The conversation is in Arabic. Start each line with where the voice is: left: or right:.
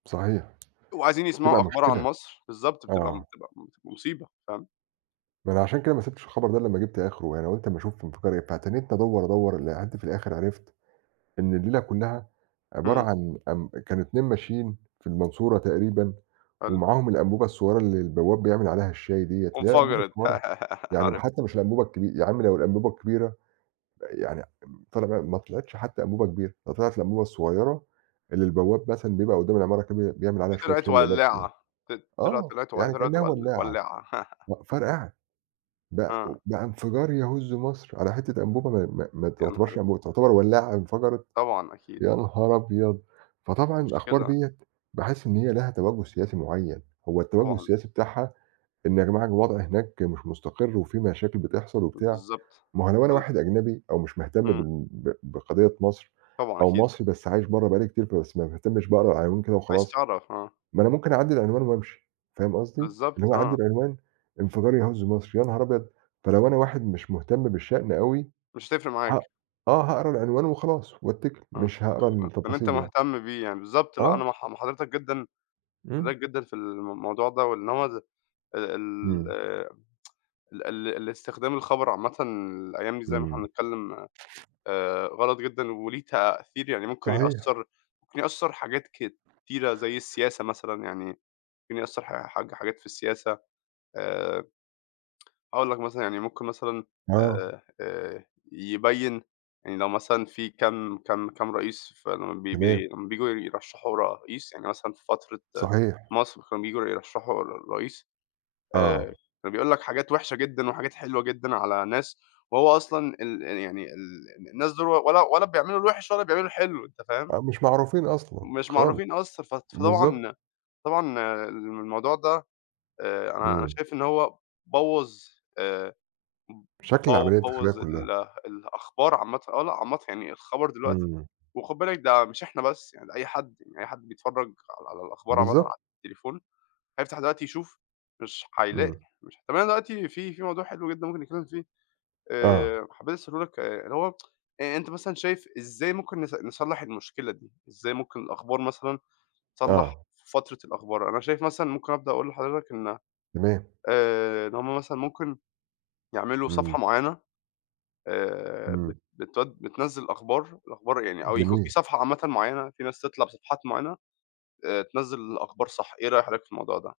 right: صحيح.
left: وعايزين
right: بتبقى
left: يسمعوا أخبار عن
right: مشكلة.
left: مصر بالضبط بتبقى م
right: آه.
left: بتبقى مت مصيبة فاهم؟
right: ما أنا عشان كده ما سِبتش الخبر ده إلّا أمّا جبت أخره يعني قُلت أما اشوفهم في قرية، فتنِّيتني أدوّر أدوّر لحد في الآخر عرفت إن الليلة كلّها عبارة
left: إمم.
right: عن أم كانوا اتنين ماشيين في المنصورة تقريبًا،
left: حلو.
right: ومعاهم الأنبوبة الصغيّرة اللي البواب بيعمل عليها الشاي دِيّة، اللي هي الأنبوبة
left: وانفجرت
right: الصغيرة يعني ما
left: عارفها.
right: حتى مش الأنبوبة الكبي يا عَم لو الأنبوبة الكبيرة، يعني أم طلع بقى ما طلعتش حتى أنبوبة كبيرة، ده طلعت الأنبوبة الصغيرة اللي البواب مثلًا بيبقى قدّام العمارة كده بي بيعمل
left: دي
right: عليها شوية
left: طلعت
right: شاي لنَفسه
left: ولّاعة
right: يعني،
left: ط طلعت
right: آه
left: طلعت و
right: يعني
left: طلعت
right: كإنّها
left: ول
right: ولّاعة
left: ولّاعة.
right: مأ فرقعت بق
left: آه.
right: بقى انفجار يهُز مصر على حتة أنبوبة ما ما ما
left: يا نهار
right: تعتبرش
left: اس
right: أنبوبة تعتبر ولّاعة انفجرت
left: طبعًا أكيد.
right: يا نهار أبيض! فطبعًا الأخبار
left: مشكلة.
right: دِيّة باحس إن هي لها تَوجّه سياسي معيّن، هو التَوجّه
left: طبعًا.
right: السياسي بتاعها إن يا جماعة الوضع هناك مش مُستقر، وفي مشاكل بتحصل وبتاع
left: بالضبط.
right: ما هو لو أنا
left: آه ال
right: واحد أجنبي أو مش مهتم
left: إمم.
right: بال بق بقضية مصر
left: طبعًا
right: أو
left: أكيد.
right: مصري بس عايش برّا بقى لي كتير فبس ما باهتمش باقرا العناوين كده
left: عايز
right: وخلاص،
left: تعرف آه.
right: ما أنا ممكن أعدّي العنوان وأمشي فاهم قصدي؟ اللي
left: بالضبط
right: هو أعدِّي
left: آه.
right: عنوان انفجار يهُز مصر يا نهار أبيض! فلو أنا واحد مش مهتم بالشأن أوي
left: مش هتفرق
right: هاق
left: معاك.
right: آه هاقرا العنوان وخلاص، واتّكِل
left: آه
right: مش هاقرا
left: بإن أنت
right: التفاصيل يعني.
left: مهتم بيه يعني بالضبط لأ أنا
right: آه.
left: مع ح مع حضرتك جدًا
right: إمم.
left: حضرتك جدًا في الموضوع ده، وإن هو ال
right: إمم.
left: ال ال الإستخدام الخبر عامةً الأيام دي زي ما إحنا
right: إمم.
left: بنتكلم آآ غلط جدًا وليه تأثير يعني ممكن
right: صحيح.
left: يأثّر ممكن يأثّر حاجات كتيرة زي السياسة مثلًا يعني ممكن يأثّر حا حاج حاجات في السياسة. آآ هاقول لك مثلًا يعني ممكن مثلًا
right: آه.
left: آآ آآ يبيّن يعني لو مثلًا في كام كام كام رئيس فال بي
right: تمام.
left: بي لمّا بييجوا يرشّحوا رئيس يعني مثلًا في فترة
right: صحيح.
left: مصر كانوا بييجوا يرشحوا ر رئيس آآ
right: آه.
left: كان بيقول لك حاجات وحشة جدًا وحاجات حلوة جدًا على ناس، وهو أصلًا ال ال يعني ال ال الناس دوُل و ولا ولا بيعملوا الوحش ولا بيعملوا الحلو أنت فاهم؟
right: أ مش معروفين أصلًا
left: مش
right: خالص
left: معروفين أصلًا ف
right: بالضبط.
left: فطبعًا طبعًا الم الموضوع ده آآ أنا أنا
right: إمم.
left: شايف إن هو بوّظ آآ ب
right: شكل
left: بو
right: العملية الداخلية
left: بوّظ ال
right: كلّها.
left: الأخبار عامةً آه لأ عامةً يعني الخبر دلوقتي
right: إمم.
left: وخُد بالك ده مش إحنا بس يعني ده أي حد أي حد بيتفرّج على على الأخبار عامةً على
right: بالضبط.
left: التليفون هيفتح دلوقتي يشوف مش هيلاقي،
right: إمم.
left: مش طب أنا دلوقتي في في موضوع حلو جدًا ممكن نتكلم فيه
right: آه.
left: آآ حبيت اسأله لك آآ اللي هو آآ أنت مثلًا شايف إزاي ممكن نص نصلّح المشكلة دي؟ إزاي ممكن الأخبار مثلًا تتصلّح
right: آه.
left: في فترة الأخبار؟ أنا شايف مثلًا ممكن ابدأ اقول لحضرتك إن
right: تمام.
left: آآ إن هُم مثلًا ممكن يعملوا
right: إمم.
left: صفحة معيّنة آآ بت
right: إمم.
left: بتود بتنزل الأخبار، الأخبار يعني أو يكون في
right: جميل.
left: صفحة عامةً معيّنة في ناس تطلع بصفحات معيّنة آآ تنزّل الأخبار صح إيه رأي حضرتك في الموضوع ده؟